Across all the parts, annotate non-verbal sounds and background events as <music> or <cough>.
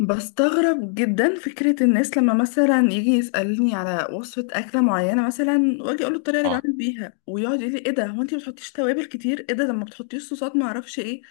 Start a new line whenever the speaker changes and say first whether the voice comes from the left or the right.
left: بستغرب جدا فكرة الناس لما مثلا يجي يسألني على وصفة أكلة معينة مثلا وأجي أقول له الطريقة اللي
right: اه
left: بعمل بيها ويقعد يقول لي إيه ده، هو أنت ما بتحطيش توابل كتير، إيه ده ما بتحطيش صوصات، ما أعرفش إيه.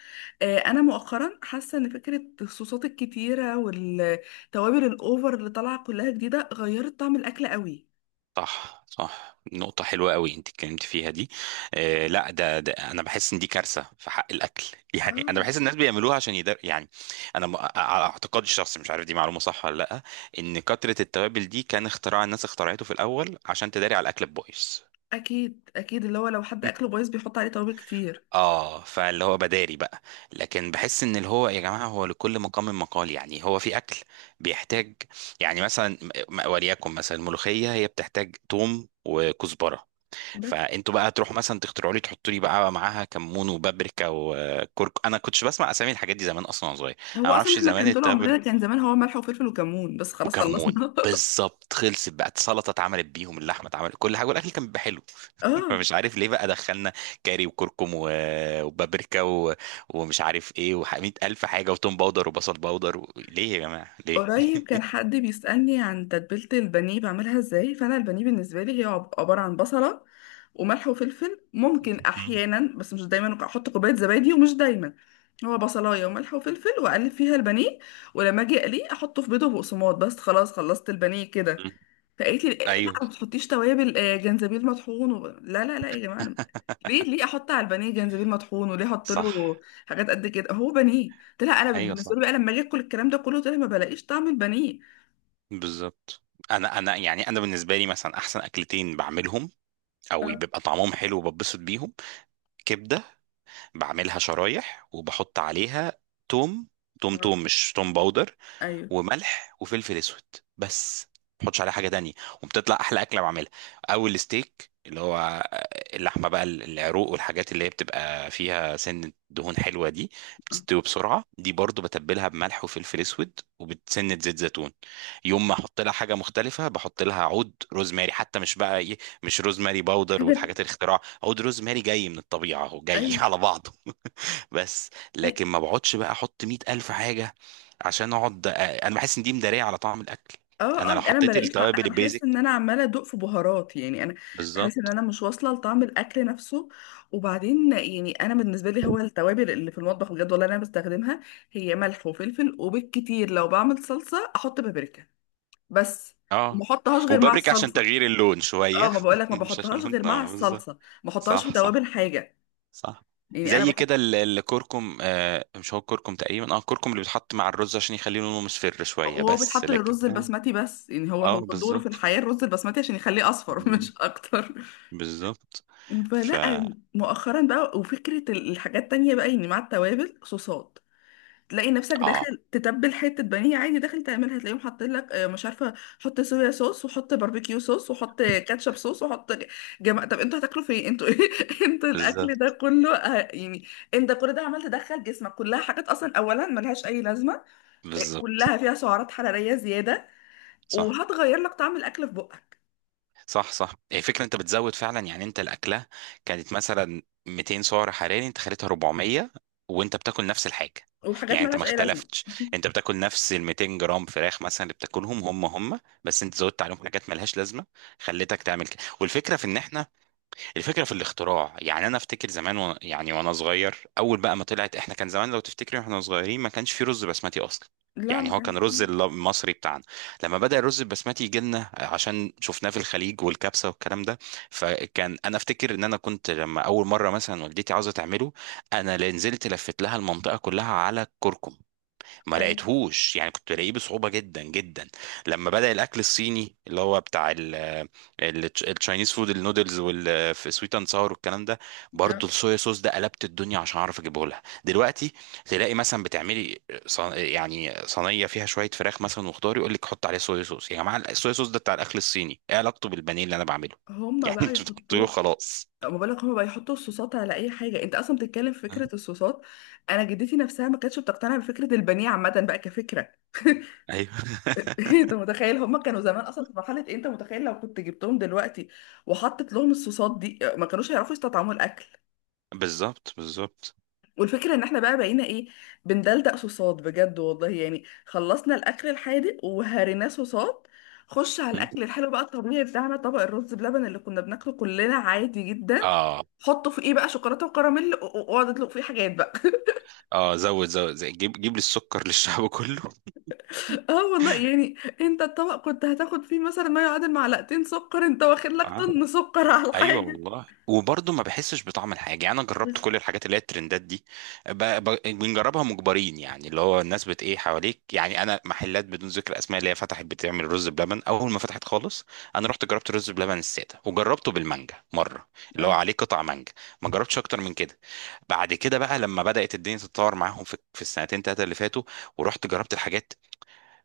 left: آه أنا مؤخرا حاسة إن فكرة الصوصات الكتيرة والتوابل الأوفر اللي طالعة كلها جديدة غيرت طعم الأكل قوي.
right: صح صح، نقطة حلوة قوي انت اتكلمت فيها دي. آه لا، ده انا بحس ان دي كارثة في حق الاكل <laughs> يعني
left: اه.
right: انا بحس الناس بيعملوها عشان يدر يعني. انا على اعتقادي الشخصي مش عارف دي معلومة صح ولا لا، ان كترة التوابل دي كان اختراع الناس اخترعته في الاول عشان تداري على الاكل البايظ.
left: أكيد أكيد اللي هو لو حد أكله
right: <laughs>
left: بايظ بيحط عليه توابل كتير.
right: اه، فاللي هو بداري بقى. لكن بحس ان اللي هو يا جماعه هو لكل مقام مقال، يعني هو في اكل بيحتاج، يعني مثلا، وليكن مثلا الملوخيه هي بتحتاج توم وكزبره،
left: بس
right: فانتوا بقى تروحوا مثلا تخترعوا لي تحطوا لي بقى معاها كمون وبابريكا وكرك. انا كنتش بسمع اسامي الحاجات دي زمان اصلا وانا صغير.
left: هو
right: انا ما
left: أصلا
right: اعرفش
left: إحنا
right: زمان
left: كان طول عمرنا
right: التابل
left: كان زمان هو ملح وفلفل وكمون بس، خلاص
right: وكمون
left: خلصنا.
right: بالظبط، خلصت بقى السلطه اتعملت بيهم، اللحمه اتعملت، كل حاجه، والاكل كان بيبقى حلو.
left: <laughs>
right: <laughs>
left: آه.
right: فمش عارف ليه بقى دخلنا كاري وكركم وبابريكا ومش عارف ايه و100 الف حاجه وتوم باودر وبصل باودر، ليه يا جماعه؟ ليه؟ <laughs>
left: قريب كان حد بيسألني عن تتبيلة البانيه بعملها ازاي، فأنا البانيه بالنسبة لي هي عبارة عن بصلة وملح وفلفل، ممكن
right: مم.
left: أحيانا بس مش دايما أحط كوباية زبادي ومش دايما. هو بصلاية وملح وفلفل وأقلب فيها البانيه. ولما أجي أقليه أحطه في بيض وبقسماط، بس خلاص خلصت البانيه كده.
right: مم.
left: فقالت لي لا
right: ايوه
left: ما تحطيش توابل، جنزبيل مطحون و... لا لا لا يا جماعه أنا... ليه، ليه احط على البانيه جنزبيل مطحون وليه احط
right: صح.
left: له حاجات قد كده، هو بانيه. قلت لها انا
right: ايوه
left: بالنسبه
right: صح
left: لي بقى لما اجي اكل الكلام ده كله، قلت لها ما بلاقيش طعم البانيه.
right: بالظبط. انا يعني انا بالنسبه لي مثلا احسن اكلتين بعملهم او
left: اه
right: بيبقى طعمهم حلو وببسط بيهم، كبده بعملها شرايح وبحط عليها توم. توم
left: اه
right: توم مش توم باودر،
left: ايوه
right: وملح وفلفل اسود بس، ما تحطش عليها حاجه تانية، وبتطلع احلى اكله بعملها. او الستيك اللي هو اللحمه بقى العروق والحاجات اللي هي بتبقى فيها سنه دهون حلوه دي،
left: آه.
right: بتستوي بسرعه، دي برضو بتبلها بملح وفلفل اسود وبتسنه زيت زيتون. يوم ما احط لها حاجه مختلفه بحط لها عود روزماري حتى، مش بقى ايه، مش روزماري باودر
left: <laughs>
right: والحاجات الاختراع، عود روزماري جاي من الطبيعه، هو جاي <laughs>
left: ايوه
right: على بعضه بس.
left: أيوة.
right: لكن ما بقعدش بقى احط مية الف حاجه عشان اقعد، انا بحس ان دي مداريه على طعم الاكل.
left: اه
right: انا
left: اه
right: لو
left: انا ما
right: حطيت
left: بلاقيش طعم،
right: التوابل
left: انا بحس ان
right: البيزك
left: انا عماله ادوق في بهارات، يعني انا بحس ان
right: بالظبط.
left: انا مش واصله لطعم الاكل نفسه. وبعدين يعني انا بالنسبه لي هو التوابل اللي في المطبخ بجد والله انا بستخدمها هي ملح وفلفل، وبالكتير لو بعمل صلصه احط بابريكا بس. ما
right: اه،
left: بحطهاش غير مع
right: وبابريكا عشان
left: الصلصه.
right: تغيير اللون
left: اه
right: شويه
left: ما بقولك
right: <laughs>
left: ما
right: مش
left: بحطهاش
right: عشان
left: غير مع
right: الطعم بالظبط.
left: الصلصه، ما بحطهاش في
right: صح صح.
left: توابل حاجه.
right: صح،
left: يعني انا
right: زي
left: بحط.
right: كده الكركم، آه مش هو الكركم تقريبا، اه الكركم اللي بيتحط مع الرز عشان يخليه لونه مصفر شويه
left: وهو
right: بس،
left: بيتحط
right: لكن
left: للرز
right: اه
left: البسمتي بس، يعني هو
right: آه،
left: هو دوره في
right: بالظبط.
left: الحياه الرز البسمتي عشان يخليه اصفر، <laughs> مش اكتر.
right: بالظبط. ف،
left: فلا مؤخرا بقى وفكرة الحاجات التانية بقى يعني مع التوابل صوصات. تلاقي نفسك
right: اه
left: داخل تتبل حتة بانيه عادي، داخل تعملها تلاقيهم حاطين لك، مش عارفة، حط صويا صوص وحط باربيكيو صوص وحط كاتشب صوص وحط. جماعة طب انتوا هتاكلوا فين انتوا؟ <laughs> انتوا الاكل ده
right: بالظبط
left: كله يعني انت كل ده عمال تدخل جسمك كلها حاجات اصلا، اولا ملهاش اي لازمة.
right: بالظبط.
left: كلها فيها سعرات حرارية زيادة.
right: صح
left: وهتغير لك طعم الاكل في بقك.
right: صح، صح، هي فكرة انت بتزود فعلا يعني، انت الاكلة كانت مثلا 200 سعر حراري، انت خليتها 400، وانت بتاكل نفس الحاجة،
left: وحاجات
right: يعني انت ما
left: ملهاش اي لازمة.
right: اختلفتش، انت
left: <laughs>
right: بتاكل نفس ال 200 جرام فراخ مثلا اللي بتاكلهم، هم بس انت زودت عليهم حاجات ملهاش لازمة، خليتك تعمل كده. والفكرة في ان احنا، الفكره في الاختراع، يعني انا افتكر زمان يعني وانا صغير اول بقى ما طلعت، احنا كان زمان لو تفتكري واحنا صغيرين ما كانش في رز بسمتي اصلا،
left: لا
right: يعني
left: ما
right: هو
left: كانش
right: كان رز
left: فيه.
right: المصري بتاعنا. لما بدأ الرز البسمتي يجي لنا عشان شفناه في الخليج والكبسة والكلام ده، فكان انا افتكر ان انا كنت لما اول مرة مثلا والدتي عاوزة تعمله، انا اللي نزلت لفت لها المنطقة كلها على الكركم، ما
left: أيوة.
right: لقيتهوش، يعني كنت الاقيه بصعوبه جدا جدا. لما بدأ الاكل الصيني اللي هو بتاع التشاينيز فود، النودلز والسويت اند ساور والكلام ده، برضو الصويا صوص ده قلبت الدنيا عشان اعرف اجيبه لها دلوقتي. تلاقي مثلا بتعملي يعني صينيه فيها شويه فراخ مثلا وخضار، يقول لك حط عليه صويا صوص، يا جماعه الصويا صوص ده بتاع الاكل الصيني، ايه علاقته بالبانيه اللي انا بعمله؟ <laughs>
left: هما
right: يعني
left: بقى
right: انتوا بتحطوه
left: يحطوه.
right: خلاص.
left: ما بالك هما بقى يحطوا الصوصات على اي حاجه، انت اصلا بتتكلم في فكره الصوصات. انا جدتي نفسها ما كانتش بتقتنع بفكره البانيه عامه بقى كفكره.
right: ايوه
left: <laughs> انت متخيل هما كانوا زمان اصلا في مرحله إيه؟ انت متخيل لو كنت جبتهم دلوقتي وحطت لهم الصوصات دي ما كانوش هيعرفوا يستطعموا الاكل.
right: بالظبط بالظبط.
left: والفكرة ان احنا بقى بقينا ايه؟ بندلدق صوصات بجد والله، يعني خلصنا الاكل الحادق وهريناه صوصات. خش على الاكل الحلو بقى الطبيعي بتاعنا، طبق الرز بلبن اللي كنا بناكله كلنا عادي جدا.
right: اه.
left: حطه في ايه بقى؟ شوكولاته وكراميل واقعد اطلق فيه حاجات بقى.
right: اه زود زود، زي جيب لي السكر <laughs> للشعب كله.
left: <laughs> اه والله يعني. انت الطبق كنت هتاخد فيه مثلا ما يعادل معلقتين سكر، انت واخد لك
right: اه
left: طن سكر على
right: ايوه
left: الحاجه.
right: والله، وبرضه ما بحسش بطعم الحاجه، يعني انا جربت
left: بس
right: كل الحاجات اللي هي الترندات دي. بنجربها مجبرين يعني، اللي هو الناس بت ايه حواليك. يعني انا محلات بدون ذكر اسماء اللي هي فتحت بتعمل رز بلبن اول ما فتحت خالص، انا رحت جربت الرز بلبن الساده وجربته بالمانجا مره، اللي هو
left: اه.
right: عليه قطع مانجا، ما جربتش اكتر من كده. بعد كده بقى لما بدات الدنيا تتطور معاهم في السنتين ثلاثه اللي فاتوا، ورحت جربت الحاجات،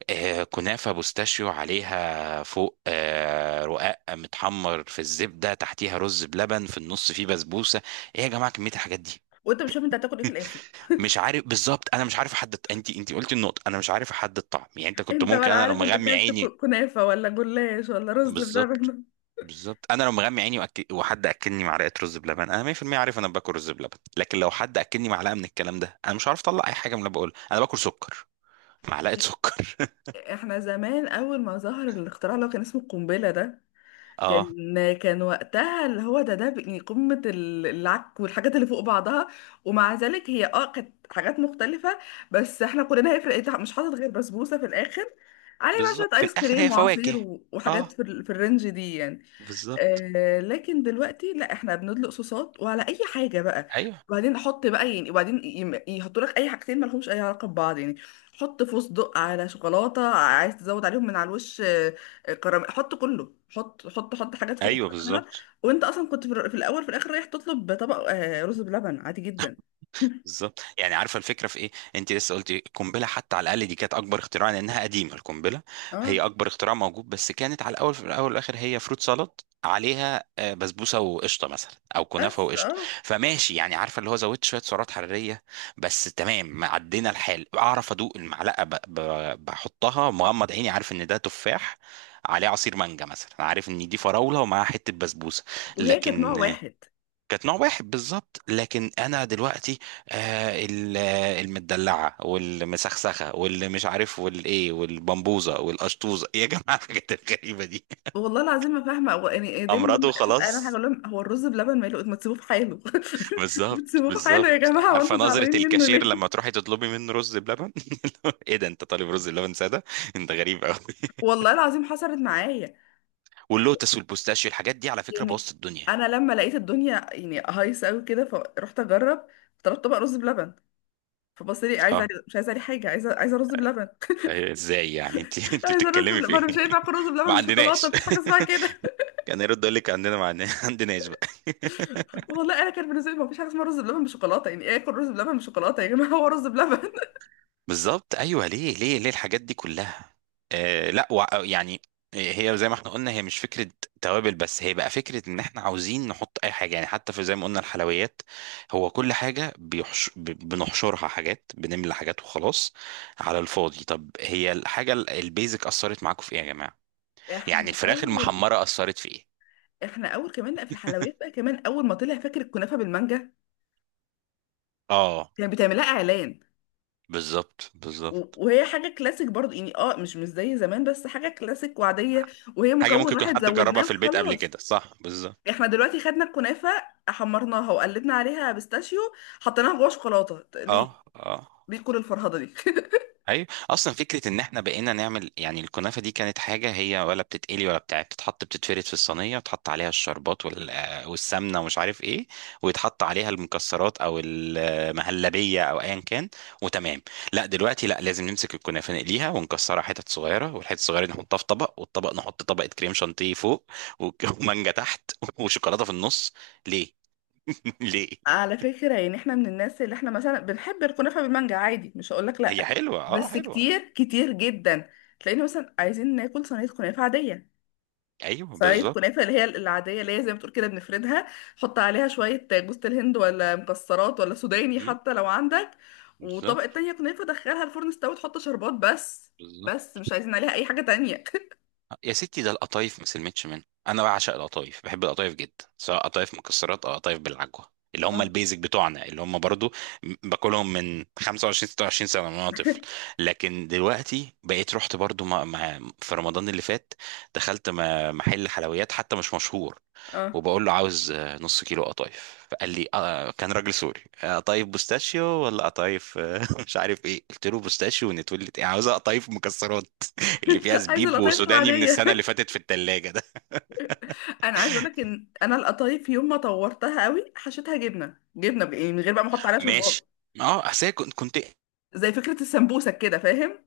right: آه، كنافة بوستاشيو عليها فوق آه، رقاق متحمر في الزبدة تحتيها رز بلبن في النص فيه بسبوسة. ايه يا جماعة كمية الحاجات دي؟
left: وانت مش عارف انت هتاكل ايه في الاخر.
right: <laughs> مش عارف بالظبط، انا مش عارف احدد، انت انت قلتي النقطة، انا مش عارف احدد الطعم يعني. انت كنت
left: انت
right: ممكن،
left: ولا
right: انا لو
left: عارف انت
right: مغمي
left: اكلت
right: عيني
left: كنافه ولا جلاش ولا رز
right: بالظبط.
left: بلبن.
right: بالظبط، انا لو مغمي عيني وحد اكلني معلقة رز بلبن انا 100% عارف انا باكل رز بلبن، لكن لو حد اكلني معلقة من الكلام ده انا مش عارف اطلع اي حاجة من اللي بقولها، انا باكل سكر، معلقة سكر. <laughs>
left: احنا زمان اول ما ظهر الاختراع اللي هو كان اسمه القنبله ده،
right: اه
left: كان وقتها اللي هو ده بقى قمه العك والحاجات اللي فوق بعضها. ومع ذلك هي كانت حاجات مختلفه. بس احنا كلنا هيفرق إيه؟ مش حاطط غير بسبوسه في الاخر، عليه بقى
right: بالظبط
left: شويه
right: في
left: ايس
right: الاخر هي
left: كريم وعصير
right: فواكه. اه
left: وحاجات في في الرينج دي يعني.
right: بالظبط.
left: آه لكن دلوقتي لا احنا بندلق صوصات وعلى اي حاجه بقى.
right: ايوه
left: وبعدين احط بقى يعني، وبعدين يحطوا لك اي حاجتين ما لهمش اي علاقه ببعض يعني. حط فستق على شوكولاته، عايز تزود عليهم من على الوش، كراميل، حط كله، حط حط حط حاجات فوق
right: ايوه
left: بعضها.
right: بالظبط.
left: وانت اصلا كنت في في الاول في الاخر رايح تطلب طبق، رز بلبن عادي جدا.
right: بالظبط يعني عارفه الفكره في ايه؟ انت لسه قلتي القنبله حتى، على الاقل دي كانت اكبر اختراع لانها قديمه القنبله،
left: اه
right: هي اكبر اختراع موجود، بس كانت على الاول في الاول والاخر هي فروت سالاد عليها آه، بسبوسه وقشطه مثلا او كنافه
left: بس
right: وقشطه،
left: اه.
right: فماشي يعني، عارفه اللي هو زودت شويه سعرات حراريه بس تمام، ما عدينا الحال، اعرف ادوق المعلقه بحطها مغمض عيني، عارف ان ده تفاح عليه عصير مانجا مثلا، عارف ان دي فراوله ومعاها حته بسبوسه،
left: وهي كانت نوع
right: لكن
left: واحد.
right: كانت نوع واحد بالظبط. لكن انا دلوقتي آه، المدلعه والمسخسخه واللي مش عارف والايه والبمبوزه والقشطوزه، يا جماعه الحاجات الغريبه دي
left: والله العظيم ما فاهمه هو يعني إيه، دايما
right: امراض
left: لما اشوف اعلان حاجه
right: وخلاص.
left: اقول لهم هو الرز بلبن ماله؟ ما تسيبوه في حاله. <laughs> ما
right: بالظبط
left: تسيبوه في حاله يا
right: بالظبط.
left: جماعه
right: عارفه
left: وانتوا
right: نظره
left: زعلانين منه
right: الكاشير لما
left: ليه؟
right: تروحي تطلبي منه رز بلبن؟ <laughs> ايه ده انت طالب رز بلبن ساده؟ انت غريب قوي.
left: والله العظيم حصلت معايا.
right: واللوتس والبوستاشيو الحاجات دي على فكره
left: يعني
right: بوظت الدنيا.
left: انا لما لقيت الدنيا يعني هايصه قوي كده فرحت اجرب. طلبت طبق رز بلبن، فبص لي عايزه
right: اه
left: عليه؟ مش عايزه عليه حاجه، عايزه عايزه رز بلبن.
right: إيه، ازاي يعني؟ انت
left: <laughs>
right: انت
left: عايزه رز
right: بتتكلمي في
left: بلبن،
right: ايه؟
left: انا مش هينفع
right: <laughs>
left: اكل رز
right: ما
left: بلبن بشوكولاته،
right: عندناش.
left: مفيش حاجه اسمها كده.
right: <laughs> كان يرد يقول لك عندنا، معناه <laughs> عندناش بقى.
left: <laughs> والله انا كان بالنسبه لي مفيش حاجه اسمها رز بلبن بشوكولاته، يعني ايه اكل رز بلبن بشوكولاته يا جماعه؟ <laughs> هو رز بلبن.
right: بالظبط ايوه. ليه ليه ليه الحاجات دي كلها؟ آه لا يعني هي زي ما احنا قلنا هي مش فكره توابل بس، هي بقى فكره ان احنا عاوزين نحط اي حاجه، يعني حتى في زي ما قلنا الحلويات، هو كل حاجه بيحش بنحشرها حاجات، بنملى حاجات وخلاص على الفاضي. طب هي الحاجه البيزك اثرت معاكم في ايه يا جماعه؟
left: <laughs>
right: يعني
left: احنا
right: الفراخ
left: اول
right: المحمره اثرت في ايه؟
left: احنا اول كمان لا في الحلويات بقى كمان، اول ما طلع فاكر الكنافه بالمانجا
right: اه
left: كان بتعملها اعلان.
right: بالظبط بالظبط.
left: وهي حاجه كلاسيك برضو يعني اه مش زي زمان بس حاجه كلاسيك وعاديه. وهي
right: حاجه ممكن
left: مكون
right: يكون
left: واحد
right: حد جربها
left: زودناه
right: في البيت قبل
left: وخلاص.
right: كده، صح بالظبط.
left: احنا دلوقتي خدنا الكنافه، حمرناها وقلبنا عليها بيستاشيو، حطيناها جوه شوكولاته، ليه؟
right: اه. اه
left: ليه كل الفرهده دي؟ <laughs>
right: ايوه، اصلا فكره ان احنا بقينا نعمل يعني، الكنافه دي كانت حاجه هي ولا بتتقلي ولا بتاع، بتتحط بتتفرد في الصينيه وتحط عليها الشربات آه، والسمنه ومش عارف ايه، ويتحط عليها المكسرات او المهلبيه او ايا كان، وتمام. لا دلوقتي لا، لازم نمسك الكنافه نقليها ونكسرها حتت صغيره، والحتت الصغيره دي نحطها في طبق، والطبق نحط طبقه كريم شانتيه فوق و- <laughs> ومانجا تحت وشوكولاته في النص. ليه؟ <laughs> ليه؟
left: على فكره يعني احنا من الناس اللي احنا مثلا بنحب الكنافه بالمانجا عادي، مش هقول لك
right: هي
left: لا.
right: حلوه اه
left: بس
right: حلوه.
left: كتير كتير جدا. تلاقينا مثلا عايزين ناكل صينيه كنافه عاديه،
right: ايوه
left: صينية
right: بالظبط.
left: الكنافة اللي هي العادية اللي هي زي ما بتقول كده بنفردها، نحط عليها شوية جوز الهند ولا مكسرات ولا سوداني
right: مم،
left: حتى لو عندك، وطبقة
right: بالظبط.
left: تانية كنافة دخلها الفرن استوت تحط شربات بس.
right: بالظبط
left: بس مش عايزين عليها أي حاجة تانية. <laughs>
right: يا ستي، ده القطايف ما سلمتش منه. انا بعشق القطايف، بحب القطايف جدا، سواء قطايف مكسرات او قطايف بالعجوه اللي هم
left: اه
right: البيزك بتوعنا، اللي هم برضو باكلهم من 25 26 سنه، من وانا طفل. لكن دلوقتي بقيت رحت برضو في رمضان اللي فات، دخلت محل حلويات حتى مش مشهور
left: آه.
right: وبقول له عاوز آه، نص كيلو قطايف. فقال لي آه، كان راجل سوري، آه، قطايف بوستاشيو ولا قطايف آه، <laughs> مش عارف ايه. قلت له بوستاشيو ونتولت، ايه؟ عاوزها قطايف مكسرات اللي فيها
left: عايزة
right: زبيب
left: القطايف
right: وسوداني من
left: العادية.
right: السنه اللي فاتت في الثلاجه ده.
left: <laughs> أنا عايزة أقول لك إن أنا القطايف يوم ما طورتها قوي حشيتها جبنة جبنة يعني من غير بقى ما أحط
right: <laughs>
left: عليها
right: ماشي.
left: شربات.
right: اه اصل هي كنت
left: زي فكرة السمبوسك كده فاهم،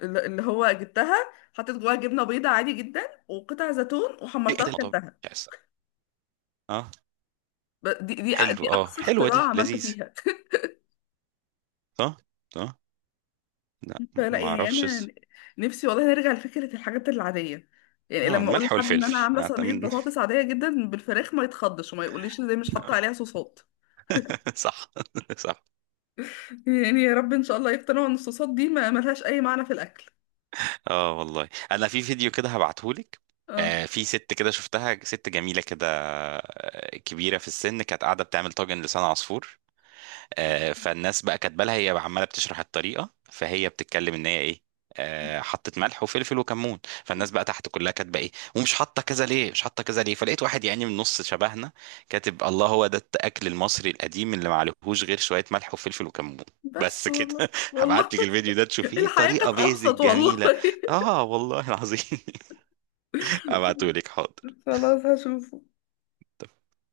left: اللي هو جبتها حطيت جواها جبنة بيضة عادي جدا وقطع زيتون وحمرتها
right: الموضوع
left: وكلتها.
right: مش عايز. اه،
left: ب- دي دي
right: حلو،
left: دي
right: اه
left: اقصى
right: حلوه دي،
left: اختراع عملته
right: لذيذ.
left: فيها.
right: صح صح. لا
left: <laughs> فلا
right: ما
left: يعني
right: اعرفش
left: انا نفسي والله نرجع لفكره الحاجات العاديه. يعني
right: اه
left: لما اقول
right: الملح
left: لحد ان انا
right: والفلفل
left: عامله صينيه
right: نعتمد.
left: بطاطس عاديه جدا بالفراخ ما يتخضش وما يقوليش ازاي مش حاطه عليها صوصات.
right: <laughs> صح صح.
left: يعني يا رب ان شاء الله يقتنعوا ان الصوصات دي ما ملهاش اي معنى في الاكل.
right: اه والله انا في فيديو كده هبعتهولك،
left: اه
right: آه في ست كده شفتها، ست جميله كده آه، كبيره في السن، كانت قاعده بتعمل طاجن لسان عصفور آه، فالناس بقى كاتبه لها، هي عماله بتشرح الطريقه فهي بتتكلم ان هي ايه، آه، حطت ملح وفلفل وكمون، فالناس بقى تحت كلها كاتبه ايه، ومش حاطه كذا ليه، مش حاطه كذا ليه، فلقيت واحد يعني من النص شبهنا كاتب، الله هو ده الاكل المصري القديم اللي معلهوش غير شويه ملح وفلفل وكمون
left: بس
right: بس كده.
left: والله
right: <laughs> هبعت
left: والله.
right: لك الفيديو ده
left: <laughs>
right: تشوفيه،
left: الحياه
right: طريقه
left: كانت
right: بيزك
left: ابسط والله.
right: جميله.
left: <laughs>
right: اه والله العظيم. <laughs> هبعته لك، حاضر.
left: خلاص هشوف.